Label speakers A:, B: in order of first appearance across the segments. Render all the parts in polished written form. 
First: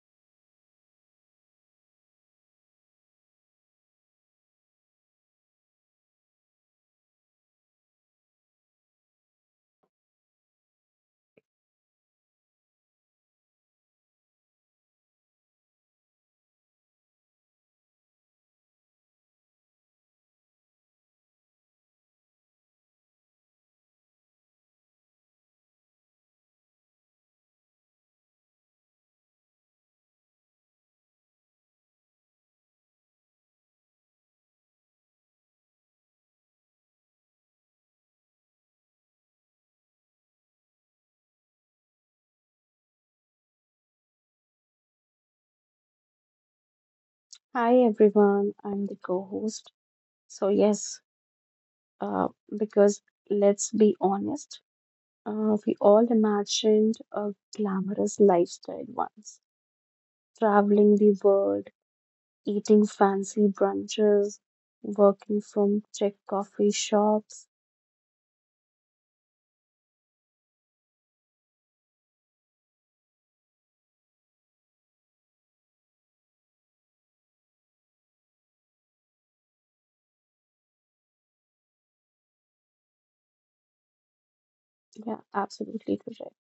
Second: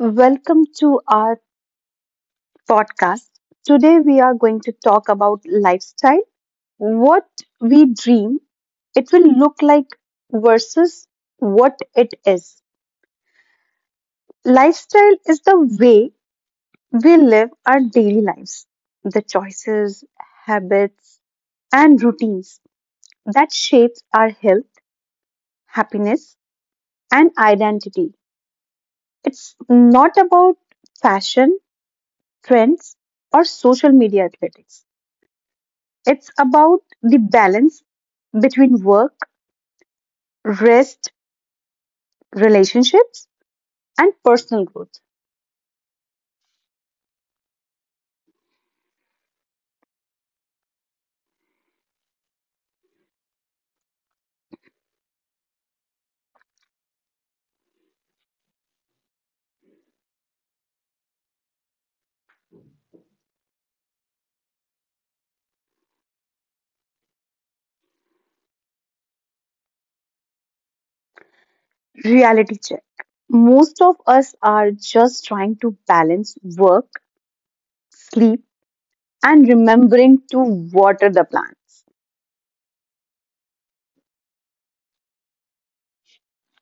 A: Welcome to our podcast. Today we are going to talk about lifestyle, what we dream it will look like versus what it is. Lifestyle is the way we live our daily lives, the choices, habits, and routines that shapes our health, happiness, and identity. It's not about fashion, trends, or social media athletics. It's about the balance between work, rest, relationships, and personal growth.
B: Hi everyone, I'm the co-host. So yes, uh, because let's be honest, we all imagined a glamorous lifestyle once, traveling the world, eating fancy brunches, working from Czech coffee shops.
A: Reality check. Most of us are just trying to balance work, sleep, and remembering to water the plants.
B: Yeah, absolutely correct.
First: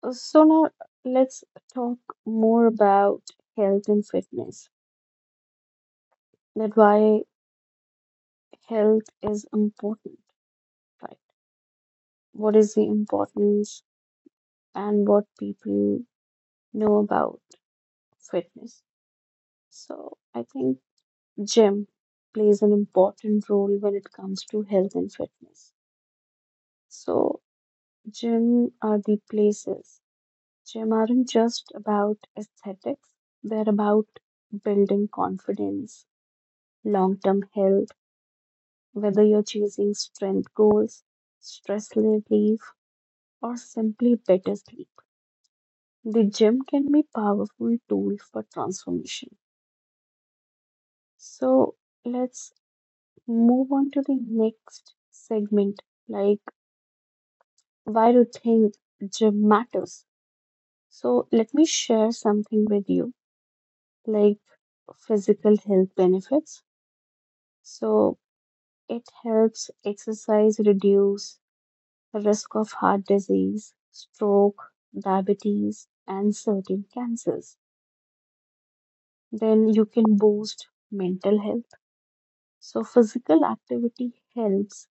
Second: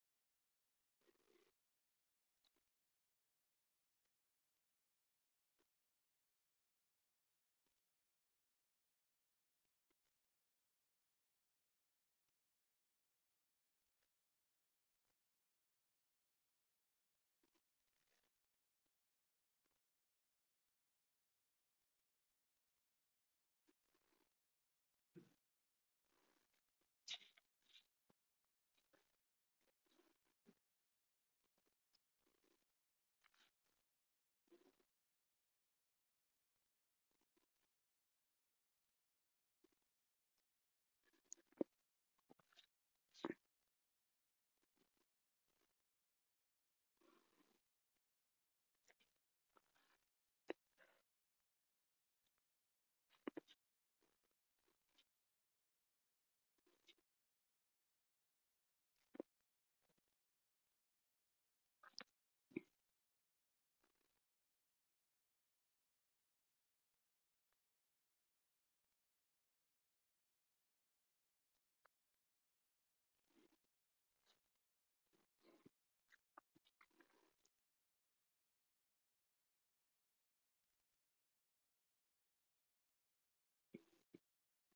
B: So now let's talk more about health and fitness. That why health is important, right? What is the importance? And what people know about fitness. So I think gym plays an important role when it comes to health and fitness. So gym are the places. Gym aren't just about aesthetics. They're about building confidence, long-term health, whether you're chasing strength goals, stress relief, or simply better sleep. The gym can be a powerful tool for transformation. So let's move on to the next segment, like why do you think gym matters? So let me share something with you, like physical health benefits. So it helps exercise reduce the risk of heart disease, stroke, diabetes, and certain cancers. Then you can boost mental health. So physical activity helps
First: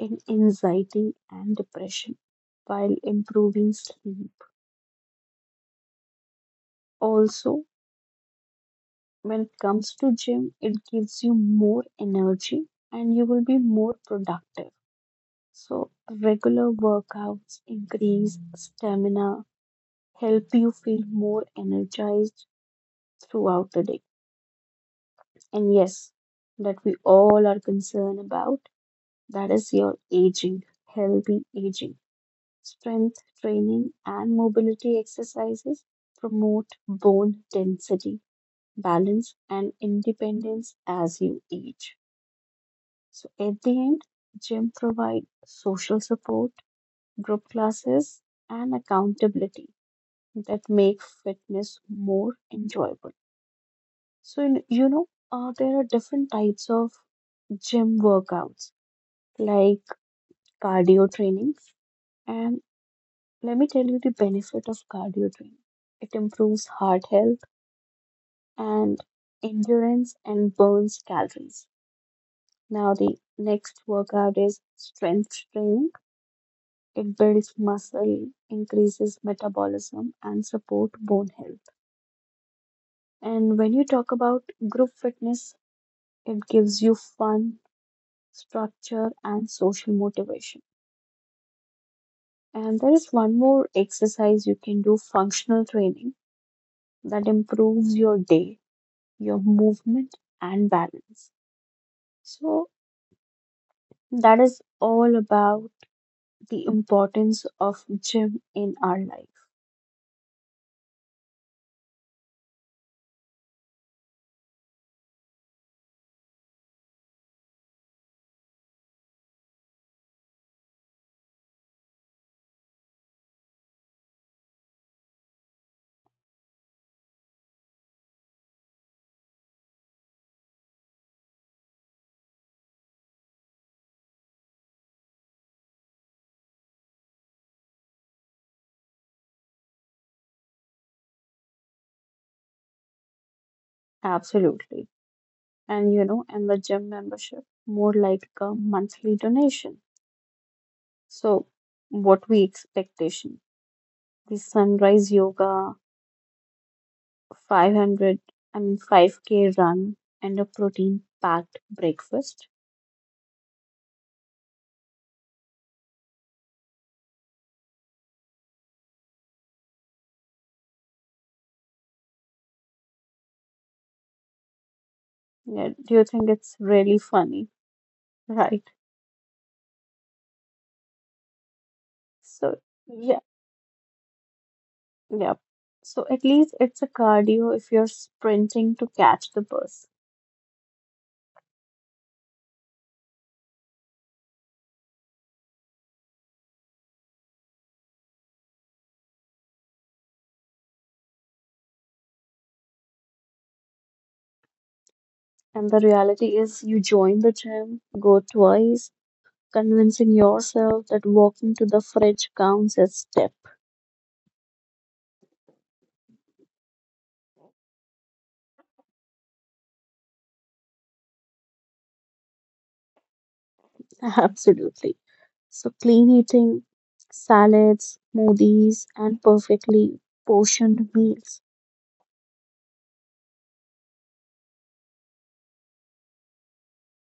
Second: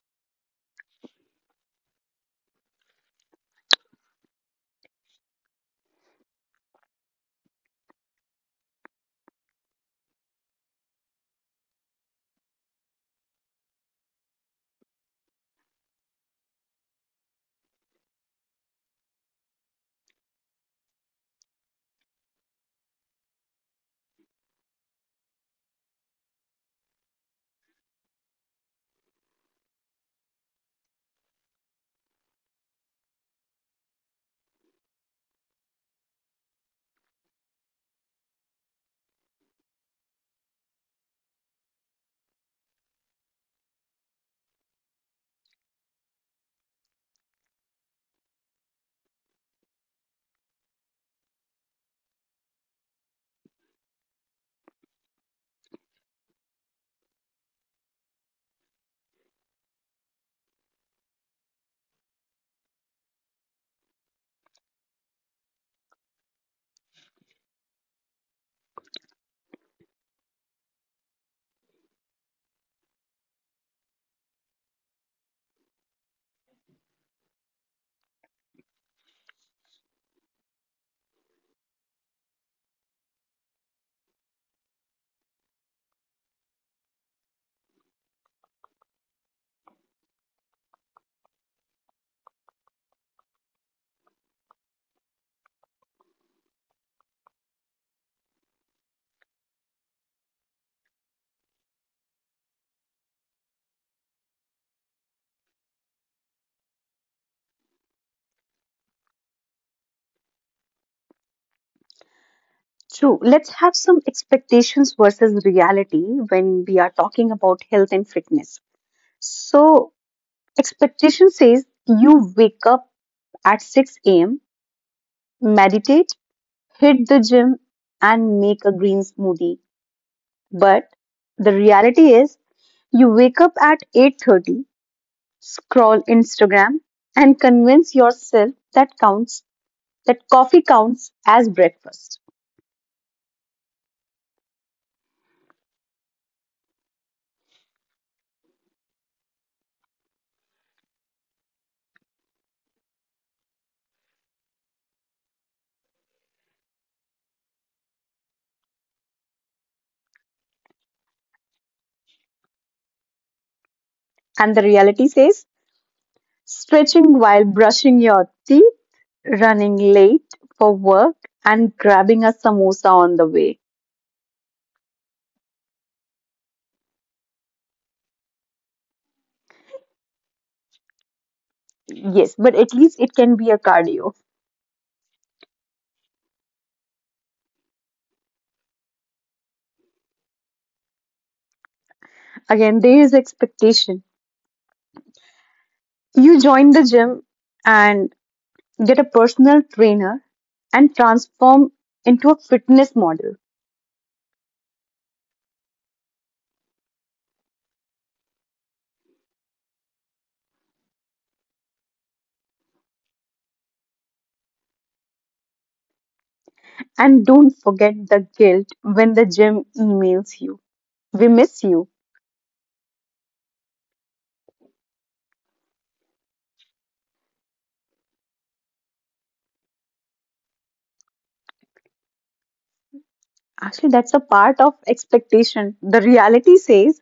B: in anxiety and depression while improving sleep. Also, when it comes to gym, it gives you more energy and you will be more productive. So regular workouts increase stamina, help you feel more energized throughout the day. And yes, that we all are concerned about, that is your aging, healthy aging. Strength training and mobility exercises promote bone density, balance, and independence as you age. So, at the end, gym provide social support, group classes, and accountability that make fitness more enjoyable. So, there are different types of gym workouts like cardio training and let me tell you the benefit of cardio training. It improves heart health and endurance and burns calories. Now the next workout is strength training. It builds muscle, increases metabolism and support bone health. And when you talk about group fitness, it gives you fun, structure and social motivation. And there is one more exercise you can do, functional training, that improves your day, your movement and balance. So that is all about the importance of gym in our life.
A: True, let's have some expectations versus reality when we are talking about health and fitness. So, expectation says you wake up at 6 a.m., meditate, hit the gym and make a green smoothie. But the reality is you wake up at 8:30, scroll Instagram and convince yourself that coffee counts as breakfast.
B: Absolutely. And you know, and the gym membership more like a monthly donation. So what we expectation? The sunrise yoga, 500, I mean 5k run and a protein packed breakfast.
A: And the reality says stretching while brushing your teeth, running late for work and grabbing a samosa on the way.
B: Yeah, do you think it's really funny, right?
A: Yes,
B: So
A: but at least
B: yeah.
A: it can be a cardio.
B: Yep. So at least it's a cardio if you're sprinting to catch the bus.
A: Again, there is expectation. You join the gym and get a personal trainer and transform into a fitness model.
B: And the reality is, you join the gym, go twice, convincing yourself that walking to the fridge counts as step.
A: And don't forget the guilt when the gym emails you. We miss you.
B: Absolutely. So clean eating, salads, smoothies, and perfectly portioned meals.
A: Actually, that's a part of expectation. The reality says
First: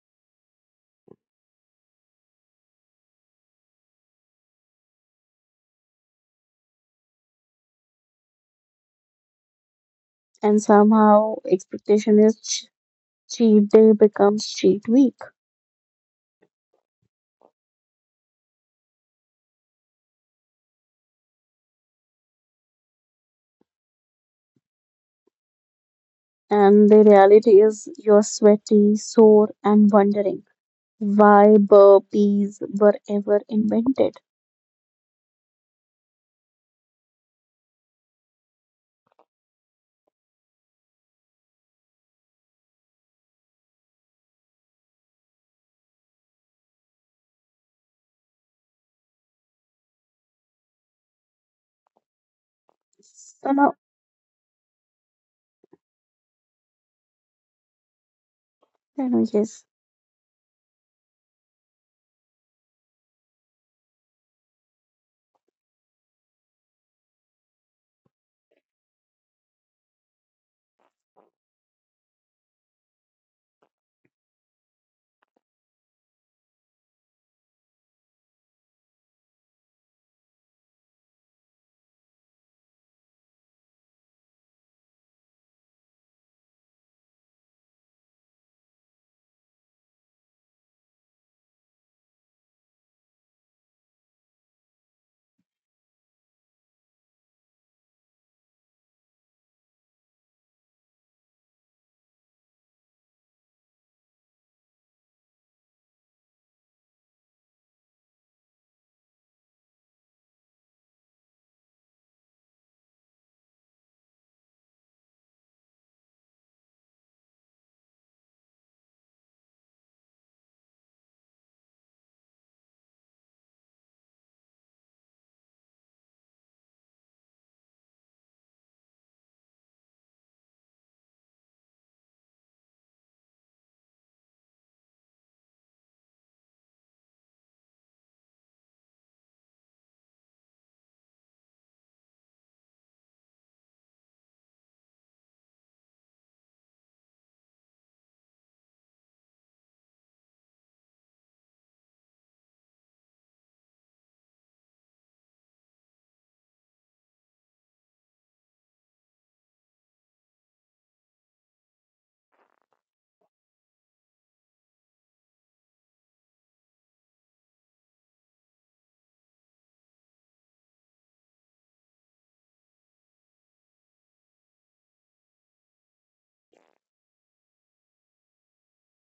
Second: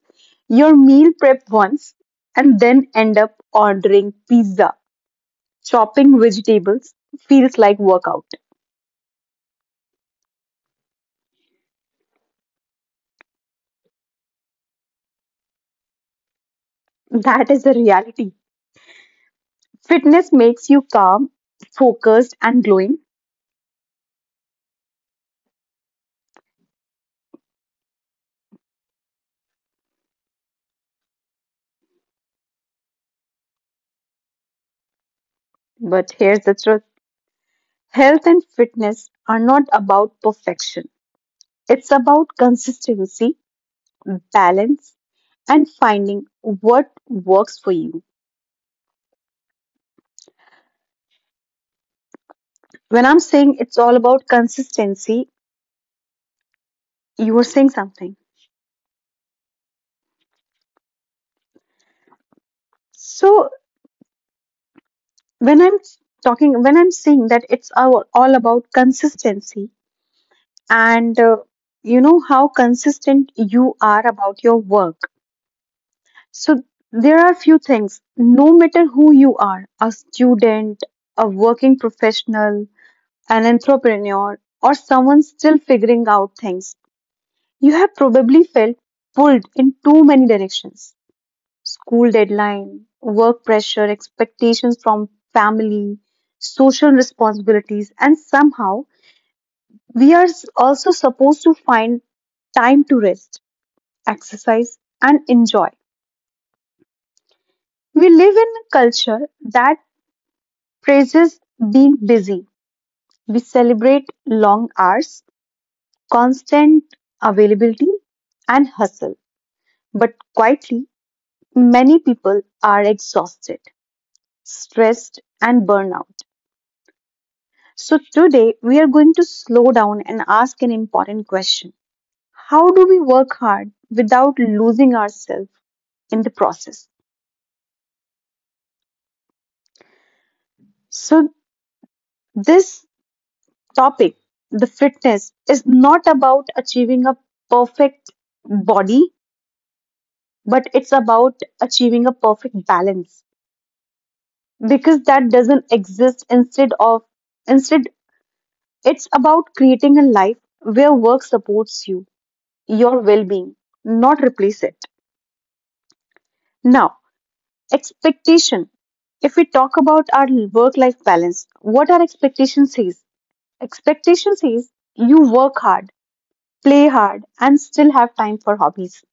A: your meal prep once and then end up ordering pizza. Chopping vegetables feels like workout.
B: And somehow expectation is cheat day becomes cheat week.
A: That is the reality. Fitness makes you calm, focused, and glowing.
B: And the reality is you're sweaty, sore, and wondering why burpees were ever invented.
A: But here's the truth. Health and fitness are not about perfection. It's about consistency, balance, and finding what works for you. When I'm
B: So
A: saying
B: now,
A: it's all about consistency, you are saying something.
B: I know, yes,
A: So when I'm when I'm saying that it's all about consistency, and you know how consistent you are about your work. So there are few things. No matter who you are, a student, a working professional, an entrepreneur, or someone still figuring out things, you have probably felt pulled in too many directions. School deadline, work pressure, expectations from family, social responsibilities, and somehow also supposed to find time to rest, exercise, and enjoy. We live in a culture that praises being busy. We celebrate long hours, constant availability and hustle. But quietly, many people are exhausted, stressed, and burnout. So, today we are going to slow down and ask an important question. How do we work hard without losing ourselves in the process? So, this topic, the fitness, is not about achieving a perfect body, but it's about achieving a perfect balance because that doesn't exist. Instead, it's about creating a life where work supports you your well-being, not replace it. Now, expectation. If we talk about our work life balance, what are expectation says? Expectation says you work hard, play hard and still have time for hobbies.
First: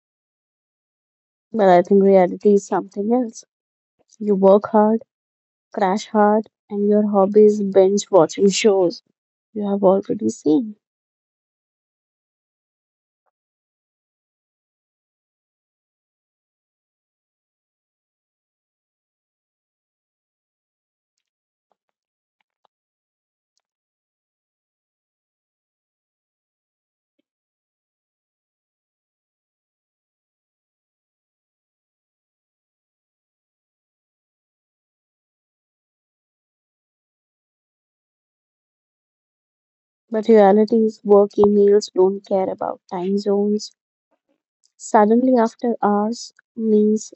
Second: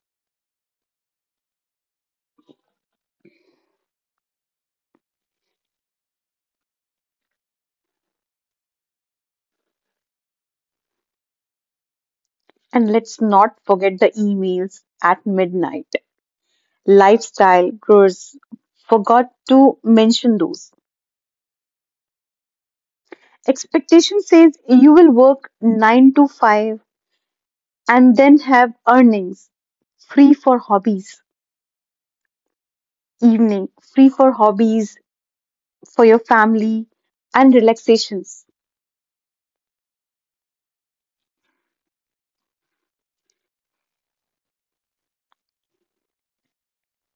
B: but I think reality is something else. You work hard, crash hard, and your hobby is binge watching shows you have already seen.
A: And let's not forget the emails at midnight. Lifestyle growers forgot to mention those. Expectation says you will work 9 to 5 and then have earnings free for hobbies, evening free for hobbies, for your family, and relaxations.
B: But reality is work emails don't care about time zones. Suddenly, after hours means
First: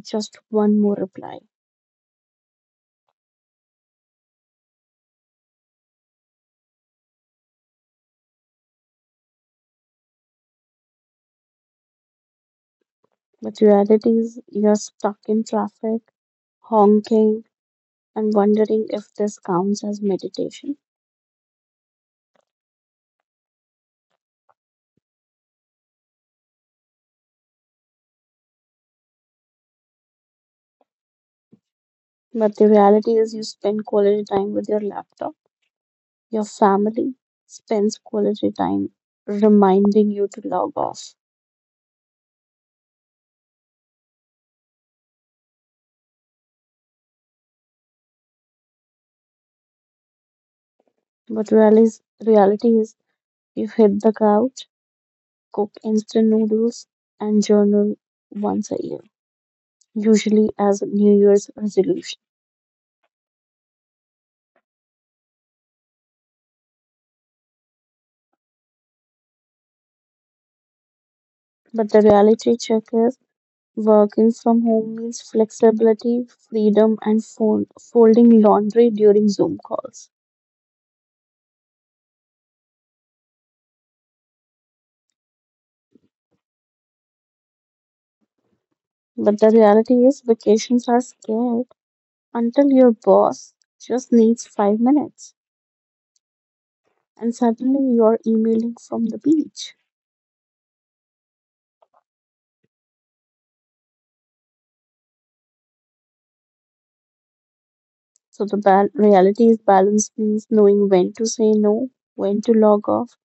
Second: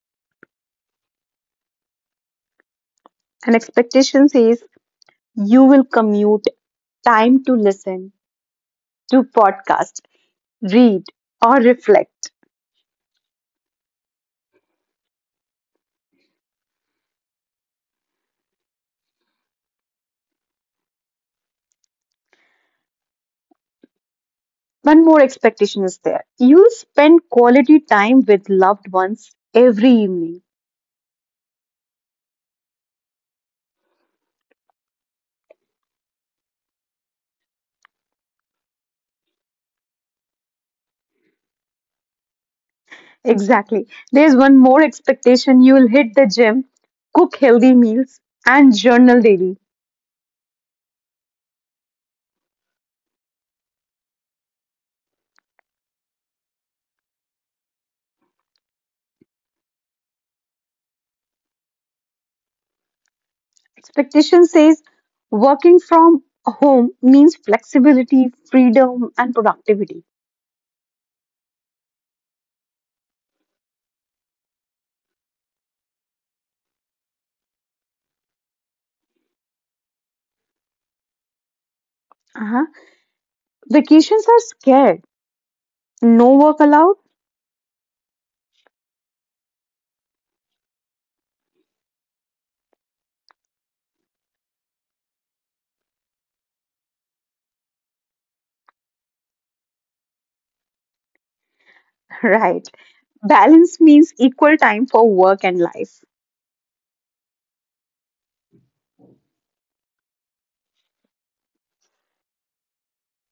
B: just one more reply.
A: And expectation says you will commute time to listen, to podcast, read, or reflect.
B: But reality is you're stuck in traffic, honking, and wondering if this counts as meditation.
A: One more expectation is there. You spend quality time with loved ones every evening.
B: But the reality is, you spend quality time with your laptop. Your family spends quality time reminding you to log off.
A: Exactly. There's one more expectation. You'll hit the gym, cook healthy meals, and journal daily.
B: But reality is, you hit the couch, cook instant noodles, and journal once a year, usually as a New Year's resolution.
A: Expectation says working from home means flexibility, freedom, and productivity.
B: But the reality check is, working from home means flexibility, freedom, and folding laundry during Zoom calls.
A: Uh-huh. Vacations are scared. No work allowed?
B: But the reality is, vacations are scarce until your boss just needs 5 minutes and suddenly you're emailing from the beach.
A: Right. Balance means equal time for work and life.
B: So the reality is balance means knowing when to say no, when to log off,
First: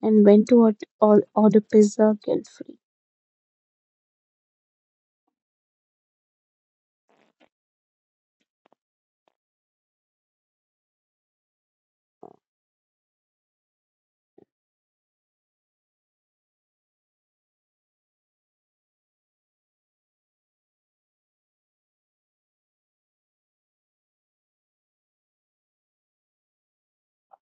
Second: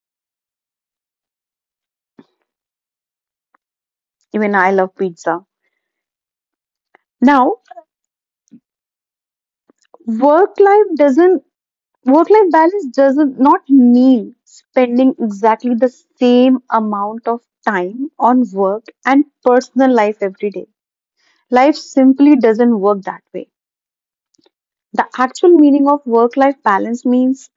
B: and when to order pizza guilt free.
A: Even I love pizza. Now, work life doesn't Work-life balance does not mean spending exactly the same amount of time on work and personal life every day. Life simply doesn't work that way. The actual meaning of work-life balance means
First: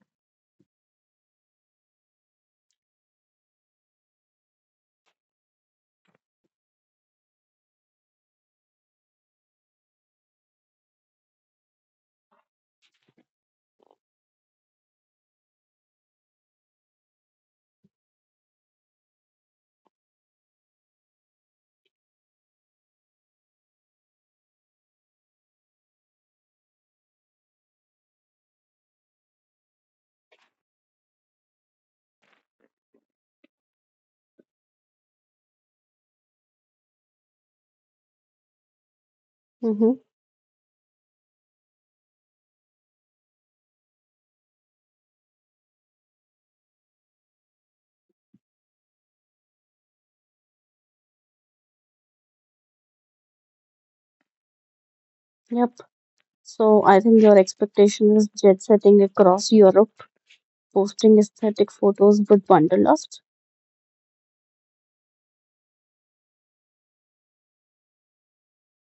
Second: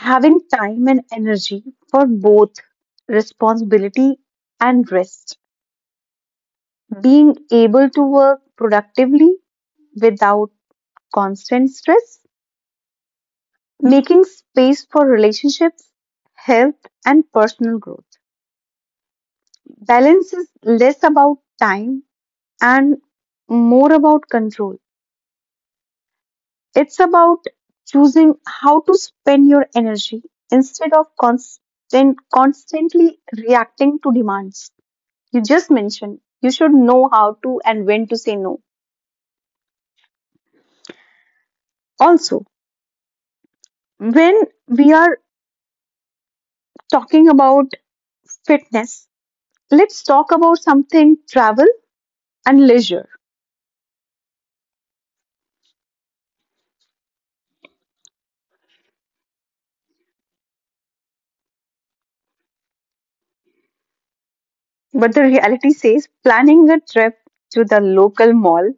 A: having time and energy for both responsibility and rest, being able to work productively without constant stress, making space for relationships, health, and personal growth. Balance is less about time and more about control. It's about choosing how to spend your energy instead of constantly reacting to demands. You just mentioned you should know how to and when to say no.
B: Mm-hmm.
A: Also, when we are talking about fitness, let's talk about something travel and leisure.
B: Yep. So I think your expectation is jet setting across Europe, posting aesthetic photos with wanderlust?
A: But the reality says planning a trip to the local mall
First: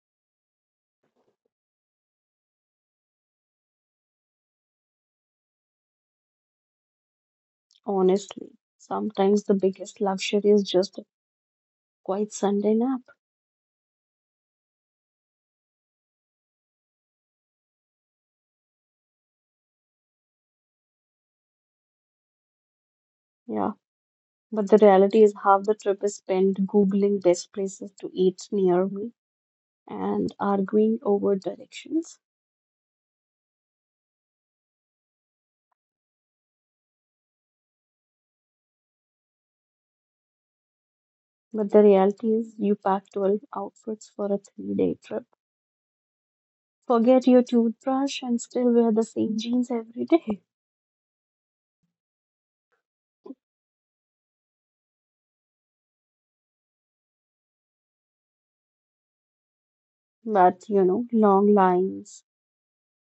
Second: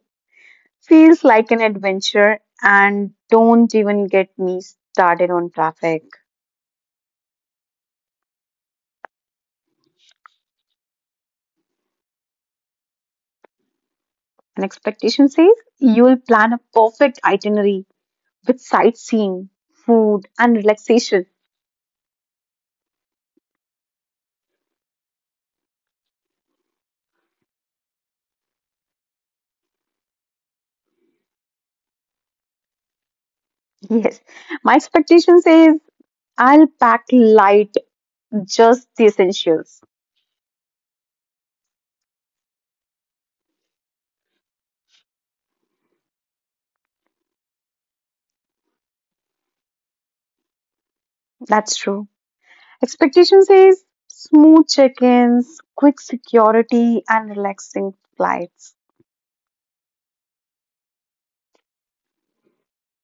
A: feels like an adventure, and don't even get me started on traffic.
B: Honestly, sometimes the biggest luxury is just a quiet Sunday nap.
A: An expectation says you'll plan a perfect itinerary with sightseeing, food, and relaxation.
B: Yeah, but the reality is half the trip is spent Googling best places to eat near me and arguing over directions.
A: Yes, my expectation says I'll pack light, just the essentials.
B: But the reality is you pack 12 outfits for a 3 day trip. Forget your toothbrush and still wear the same jeans every day.
A: That's true. Expectation says smooth check ins, quick security, and relaxing flights.
B: But you know, long lines,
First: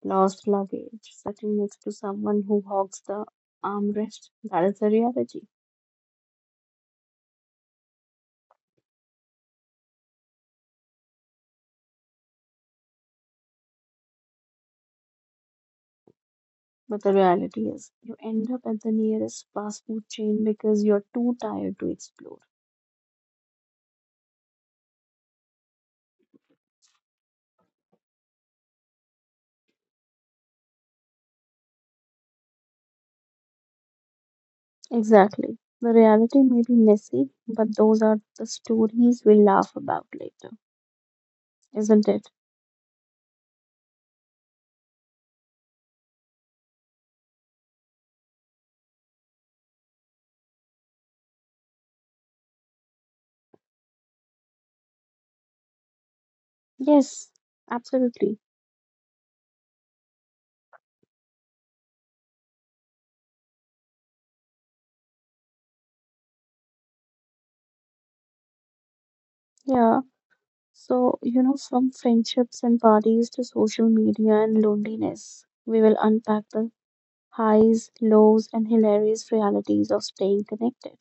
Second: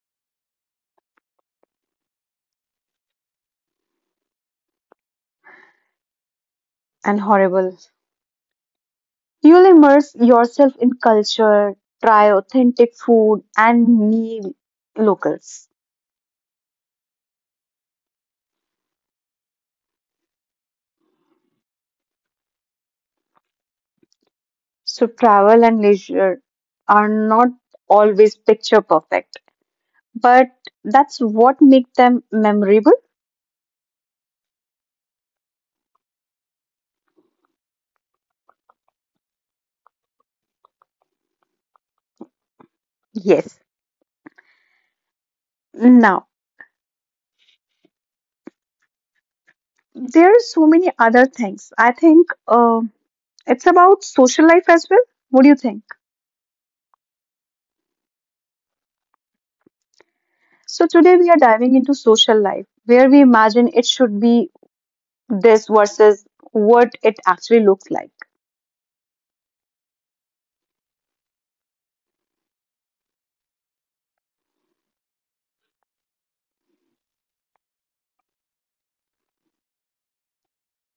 B: lost luggage, sitting next to someone who hogs the armrest. That is the reality.
A: And horrible. You'll immerse yourself in culture, try authentic food, and meet locals.
B: But the reality is, you end up at the nearest fast food chain because you're too tired to explore.
A: So, travel and leisure are not always picture perfect, but that's what makes them memorable.
B: Exactly. The reality may be messy, but those are the stories we laugh about later, isn't it?
A: Yes. Now, there are so many other things. I think it's about social life as well. What do you think?
B: Yes, absolutely.
A: So, today we are diving into social life, where we imagine it should be this versus what it actually looks like.
B: Yeah. So, you know, from friendships and parties to social media and loneliness, we will unpack the highs, lows, and hilarious realities of staying connected.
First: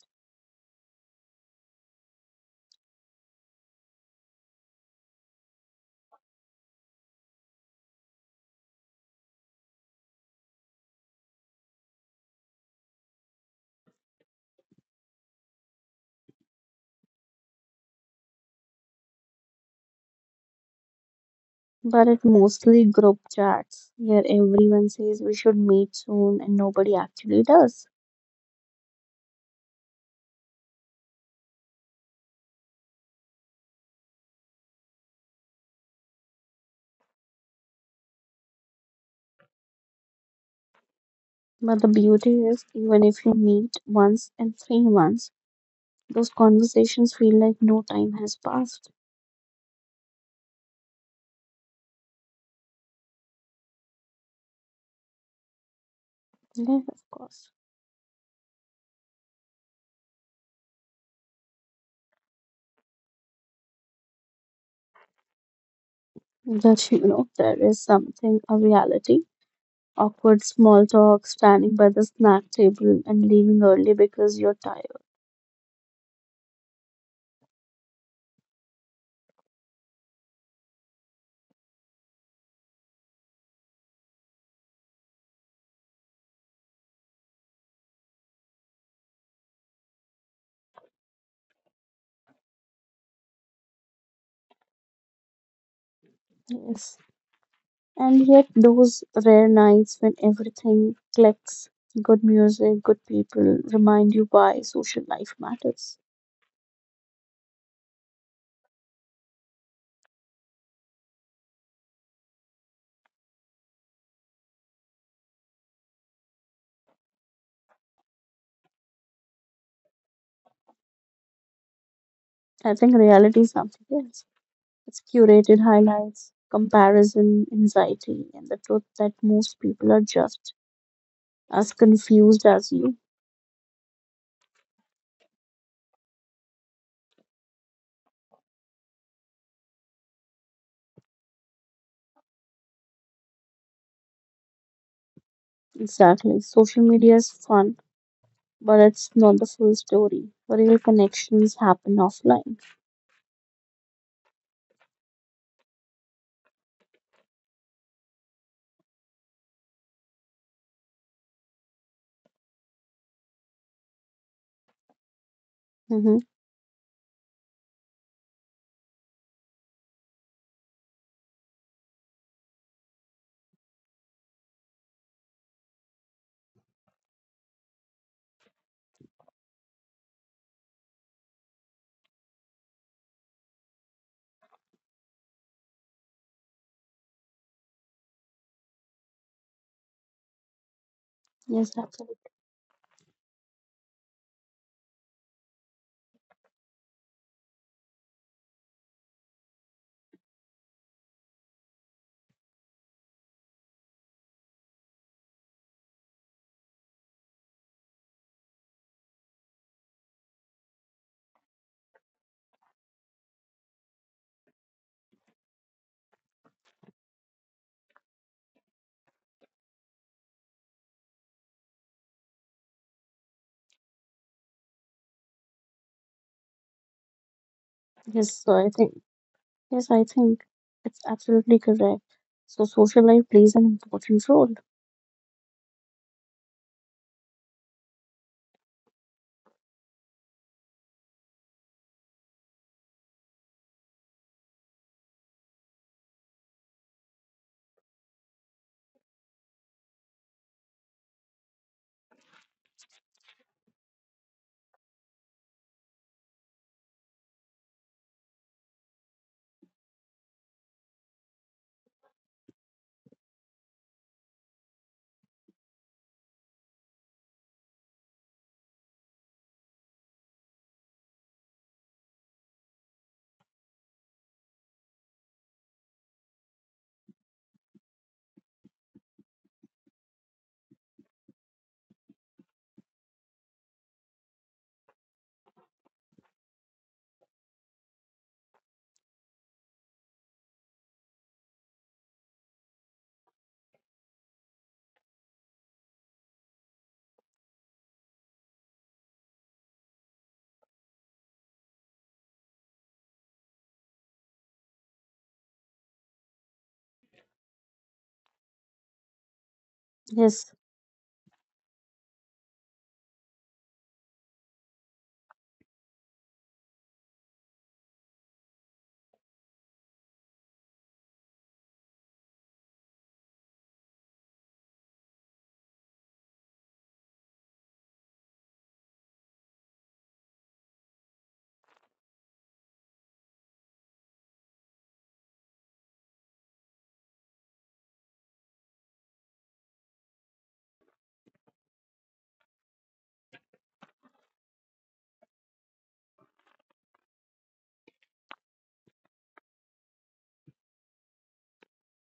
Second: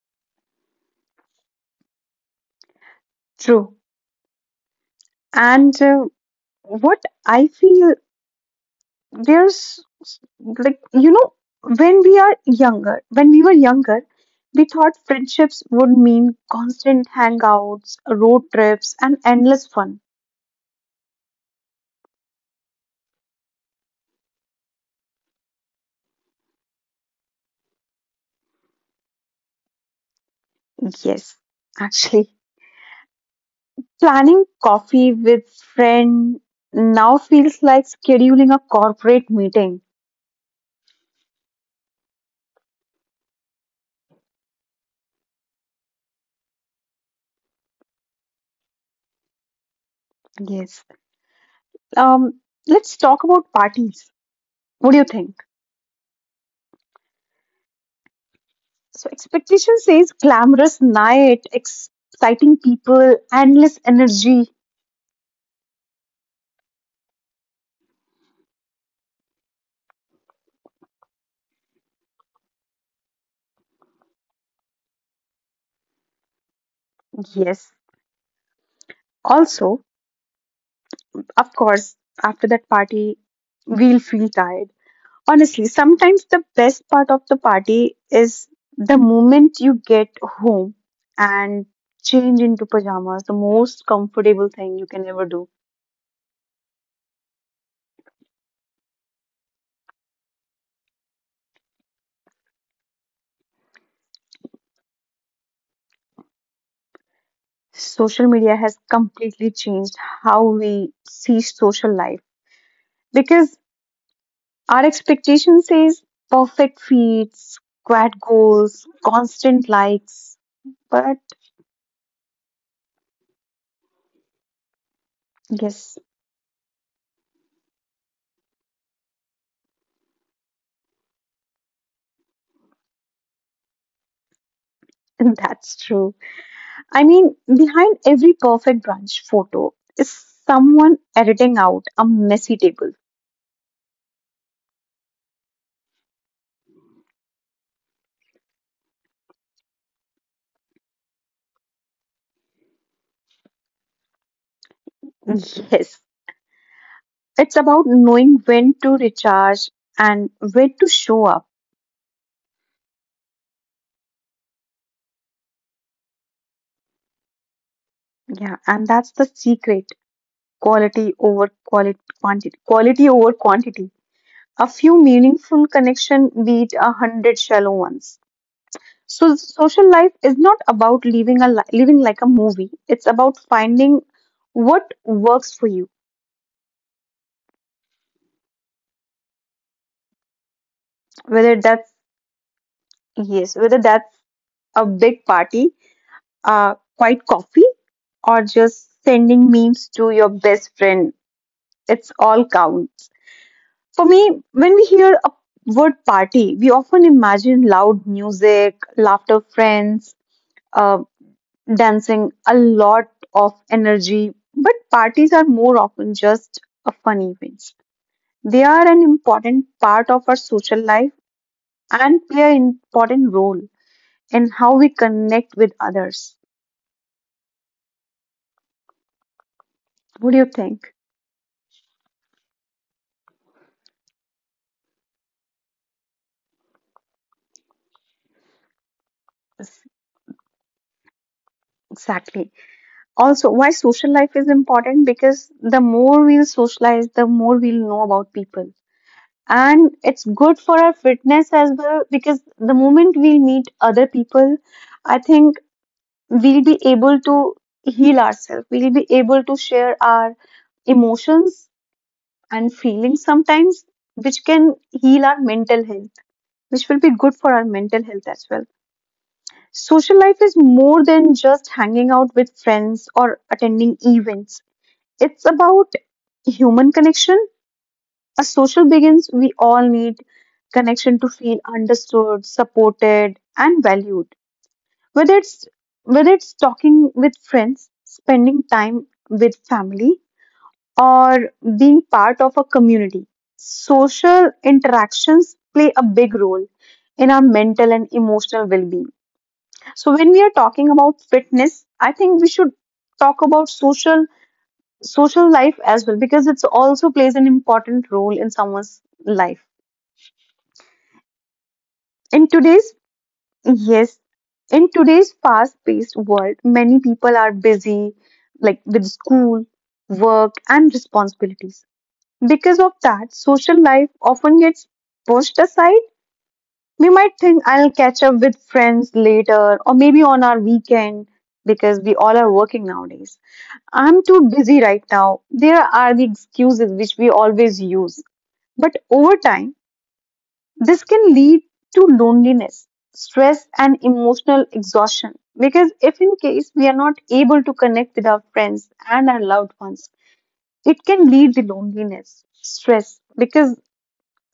A: True. And what I feel there's like, you know, when we were younger, we thought friendships would mean constant hangouts, road trips, and endless fun.
B: But it mostly group chats where everyone says we should meet soon and nobody actually does.
A: Yes, actually, planning coffee with friend now feels like scheduling a corporate meeting.
B: But the beauty is, even if you meet once in 3 months, those conversations feel like no time has passed.
A: Yes. Um, let's talk about parties. What do you think?
B: Yes, of course.
A: So expectation says glamorous night, exciting people, endless energy.
B: That you know, there is something a reality. Awkward small talk, standing by the snack table and leaving early because you're tired.
A: Yes. Also, of course, after that party, we'll feel tired. Honestly, sometimes the best part of the party is the moment you get home and change into pajamas, the most comfortable thing you can ever do.
B: Yes. And yet, those rare nights when everything clicks, good music, good people, remind you why social life matters.
A: Social media has completely changed how we see social life because our expectation says perfect feeds, squad goals, constant likes. But
B: I think reality is something else. It's curated
A: yes,
B: highlights, comparison, anxiety, and the truth that most people are just as confused as you.
A: that's true. I mean, behind every perfect brunch photo is someone editing out a messy table.
B: Exactly. Social media is fun, but it's not the full story. Real connections happen offline.
A: Yes, it's about knowing when to recharge and when to show up.
B: Mm-hmm.
A: Yeah, and that's the secret. Quantity, quality over quantity. A few meaningful connection beat a hundred shallow ones. So social life is not about living like a movie. It's about finding what works for you. Whether that's
B: Yes, absolutely.
A: yes, whether that's a big party, a quiet coffee, or just sending memes to your best friend. It's all counts. For me, when we hear a word party, we often imagine loud music, laughter, friends, uh, dancing, a lot of energy. But parties are more often just a fun event. They are an important part of our social life and play an important role in how we connect with others. What do you
B: Yes, so
A: think?
B: I think yes, I think it's absolutely correct. So social life plays an important role.
A: Yes, exactly. Also, why social life is important? Because the more we'll socialize, the more we'll know about people. And it's good for our fitness as well because the moment we meet other people, I think we'll be able to heal ourselves. We'll be able to share our emotions and feelings sometimes, which can heal our mental health, which will be good for our mental health as well. Social life is more than just hanging out with friends or attending events, it's about human connection. A social begins, we all need connection to feel understood, supported, and valued. Whether it's whether it's talking with friends, spending time with family, or being part of a community, social interactions play a big role in our mental and emotional well-being. So when we are talking about fitness, I think we should talk about social life as well because it's also plays an important role in someone's life. In
B: Yes,
A: today's Yes, in today's fast-paced world, many people are busy, like with school, work, and responsibilities. Because of that, social life often gets pushed aside. We might think I'll catch up with friends later or maybe on our weekend because we all are working nowadays. I'm too busy right now. There are the excuses which we always use. But over time, this can lead to loneliness, stress, and emotional exhaustion. Because if in case we are not able to connect with our friends and our loved ones, it can lead to loneliness, stress, because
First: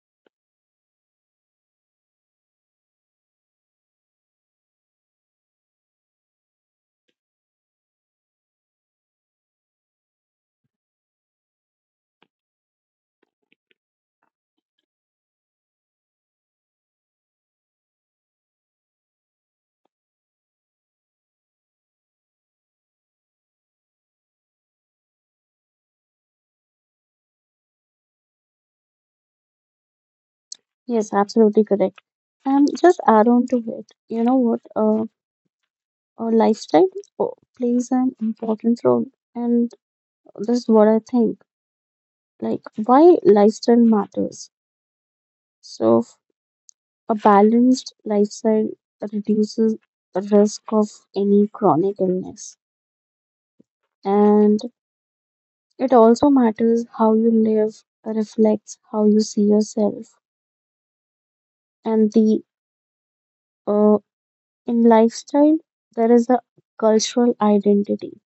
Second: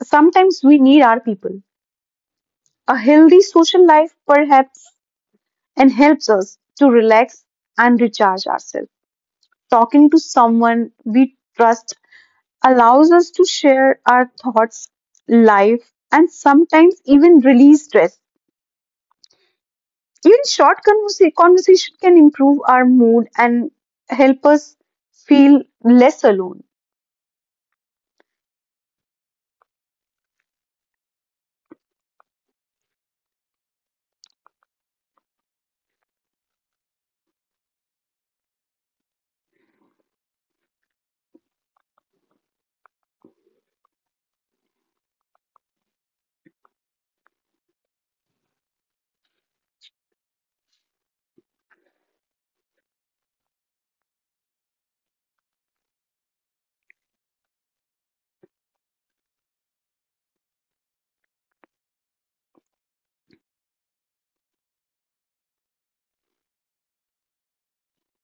A: sometimes we need our people. A healthy social life perhaps and helps us to relax and recharge ourselves. Talking to someone we trust allows us to share our thoughts, life, and sometimes even release stress. Even conversation can improve our mood and help us feel less alone.
B: yes, absolutely correct. And just add on to it, you know what? Our lifestyle plays an important role, and this is what I think, like why lifestyle matters. So a balanced lifestyle reduces the risk of any chronic illness. And it also matters, how you live reflects how you see yourself. And the uh, in lifestyle there is a cultural identity.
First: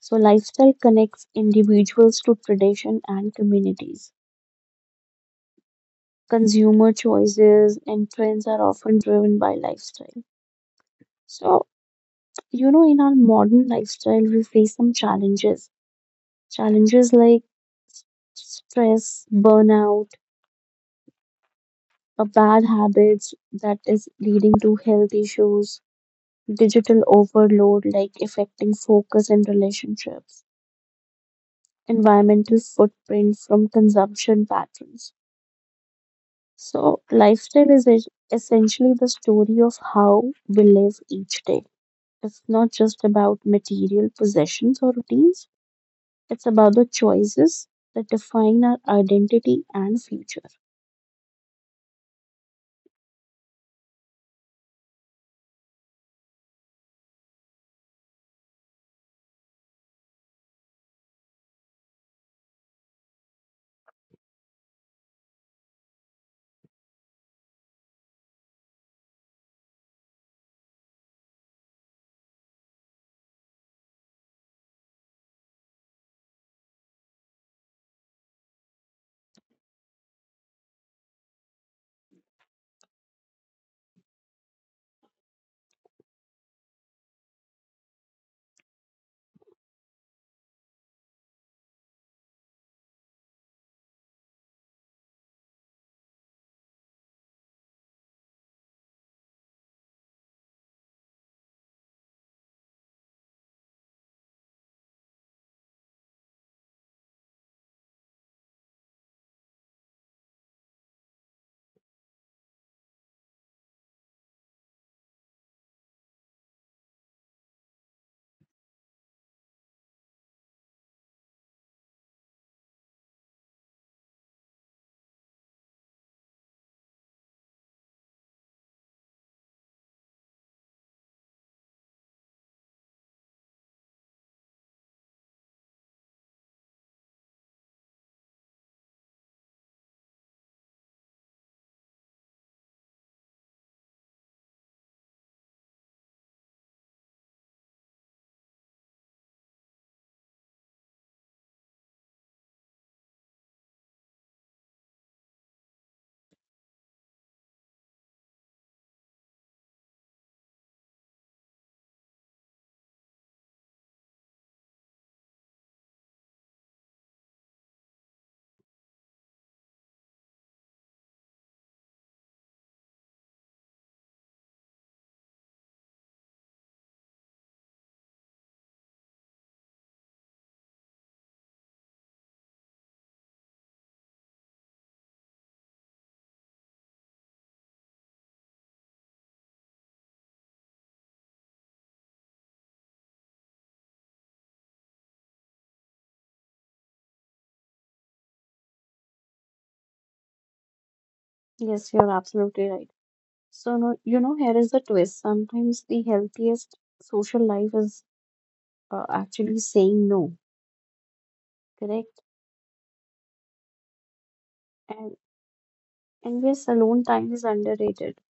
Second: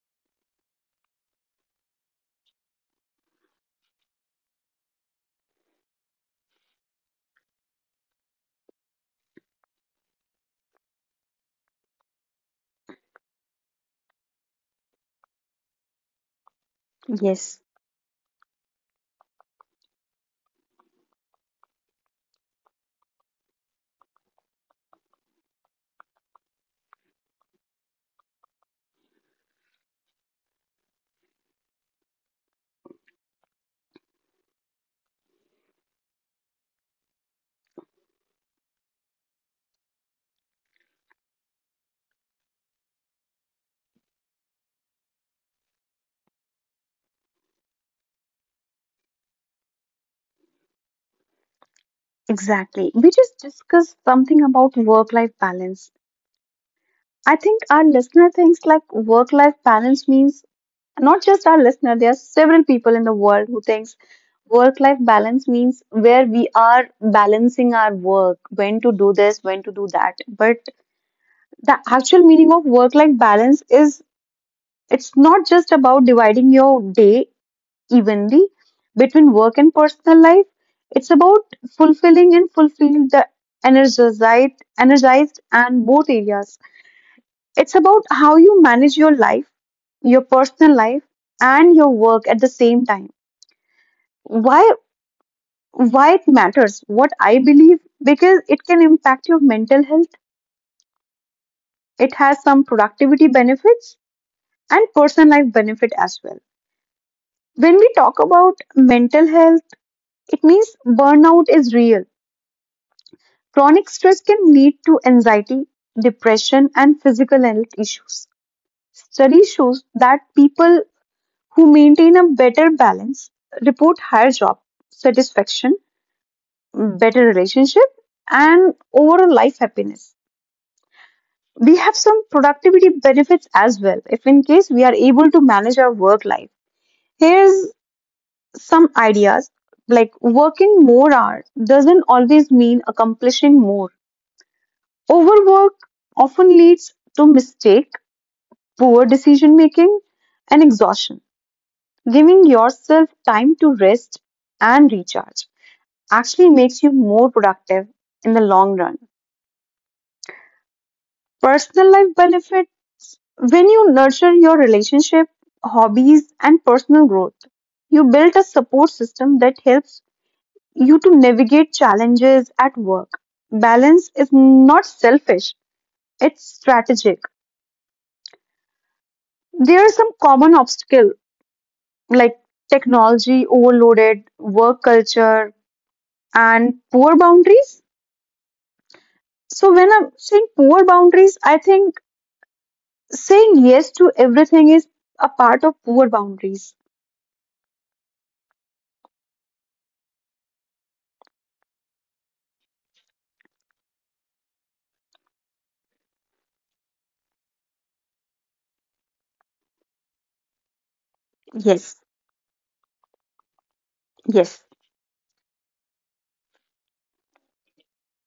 B: So lifestyle connects individuals to tradition and communities. Consumer choices and trends are often driven by lifestyle. So you know, in our modern lifestyle, we face some challenges. Challenges like
A: Yes,
B: s- stress, burnout, a bad habits that is leading to health issues, digital overload, like affecting focus and relationships, environmental footprint from consumption patterns. So, lifestyle is essentially the story of how we live each day. It's not just about material possessions or routines. It's about the choices that define our identity and future.
A: exactly. We just discussed something about work life balance. I think our listener thinks like work life balance means not just our listener, there are several people in the world who thinks work life balance means where we are balancing our work, when to do this, when to do that. But the actual meaning of work life balance is it's not just about dividing your day evenly between work and personal life. It's about fulfilling the energized and both areas. It's about how you manage your life, your personal life, and your work at the same time. Why why it matters? What I believe because it can impact your mental health. It has some productivity benefits and personal life benefit as well. When we talk about mental health, it means burnout is real. Chronic stress can lead to anxiety, depression, and physical health issues. Study shows that people who maintain a better balance report higher job satisfaction, better relationship, and overall life happiness. We have some productivity benefits as well if in case we are able to manage our work life. Here's some ideas like working more hours doesn't always mean accomplishing more. Overwork often leads to mistake, poor decision making, and exhaustion. Giving yourself time to rest and recharge actually makes you more productive in the long run. Personal life benefits when you nurture your relationship, hobbies, and personal growth. You build a support system that helps you to navigate challenges at work. Balance is not selfish, it's strategic. There are some common obstacles like technology overloaded, work culture, and poor boundaries. So, when I'm saying poor boundaries, I think saying yes to everything is a part of poor boundaries.
B: Yes, you're absolutely right. So, no, you know, here is the twist. Sometimes the healthiest social life is actually saying no,
A: Yes,
B: correct?
A: yes,
B: And and yes, alone time is underrated.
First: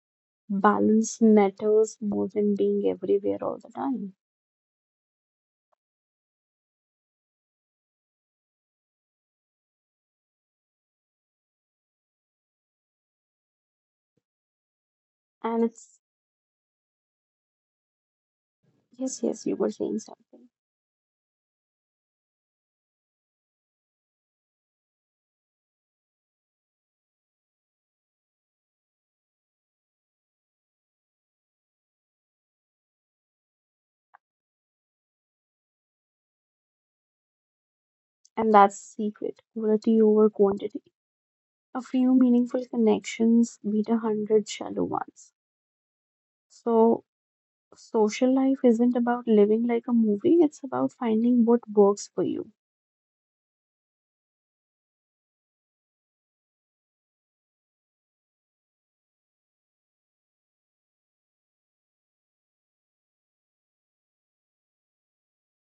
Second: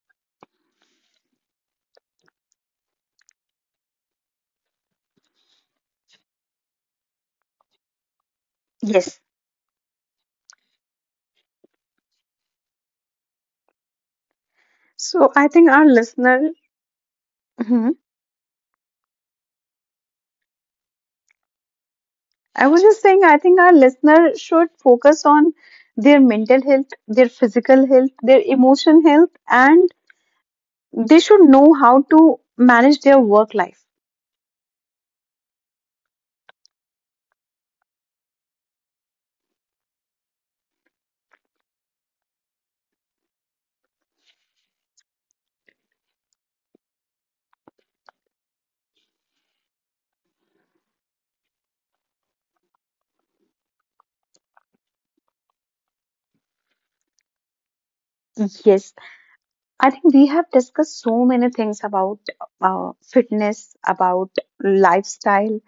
B: Balance matters more than being everywhere all the time.
A: yes. So, I
B: And
A: think our
B: it's
A: listener, mhm,
B: yes, yes, you were saying something,
A: I was just saying, I think our listener should focus on their mental health, their physical health, their emotion health, and they should know how to manage their work life.
B: and that's the secret. Quality over quantity. A few meaningful connections beat a hundred shallow ones. So social life isn't about living like a movie, it's about finding what works for you.
A: Yes, I think we have discussed so many things about fitness, about lifestyle,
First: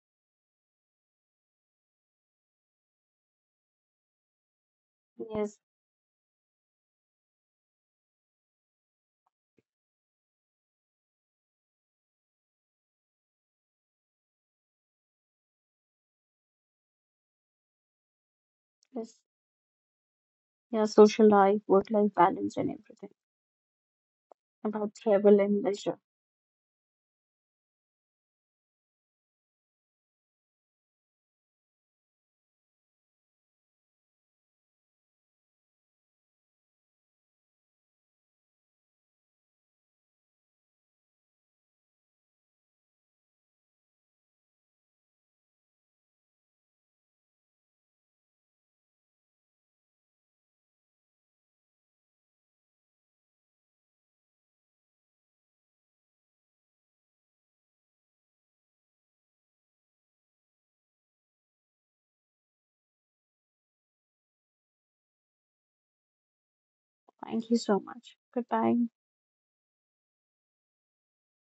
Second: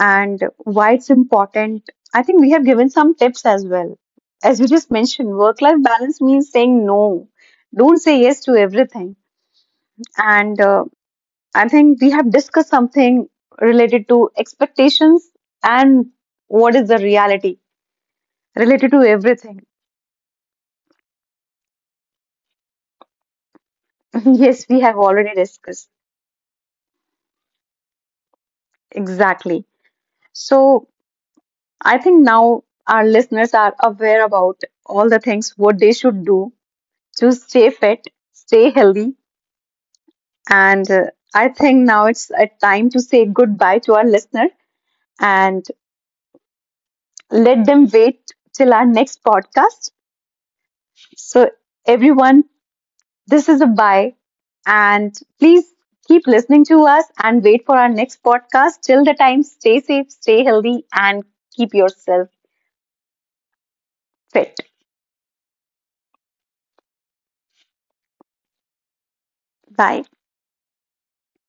A: and why it's important. I think we have given some tips as well. As we just mentioned,
B: Yes,
A: work life balance means saying no. Don't say yes to everything. And I think we have discussed something related to expectations and what is the reality related to
B: yes.
A: everything.
B: Yeah, social life, work life balance, and everything
A: Yes, we
B: about
A: have already
B: travel and
A: discussed.
B: leisure.
A: Exactly. So, I think now our listeners are aware about all the things what they should do to stay fit, stay healthy, and I think now it's a time to say goodbye to our listener and let them wait till our next podcast. So everyone, this is a bye, and please keep listening to us and wait for our next podcast. Till the time, stay safe, stay healthy, and keep yourself fit.
B: Thank you so much. Goodbye.
A: Bye.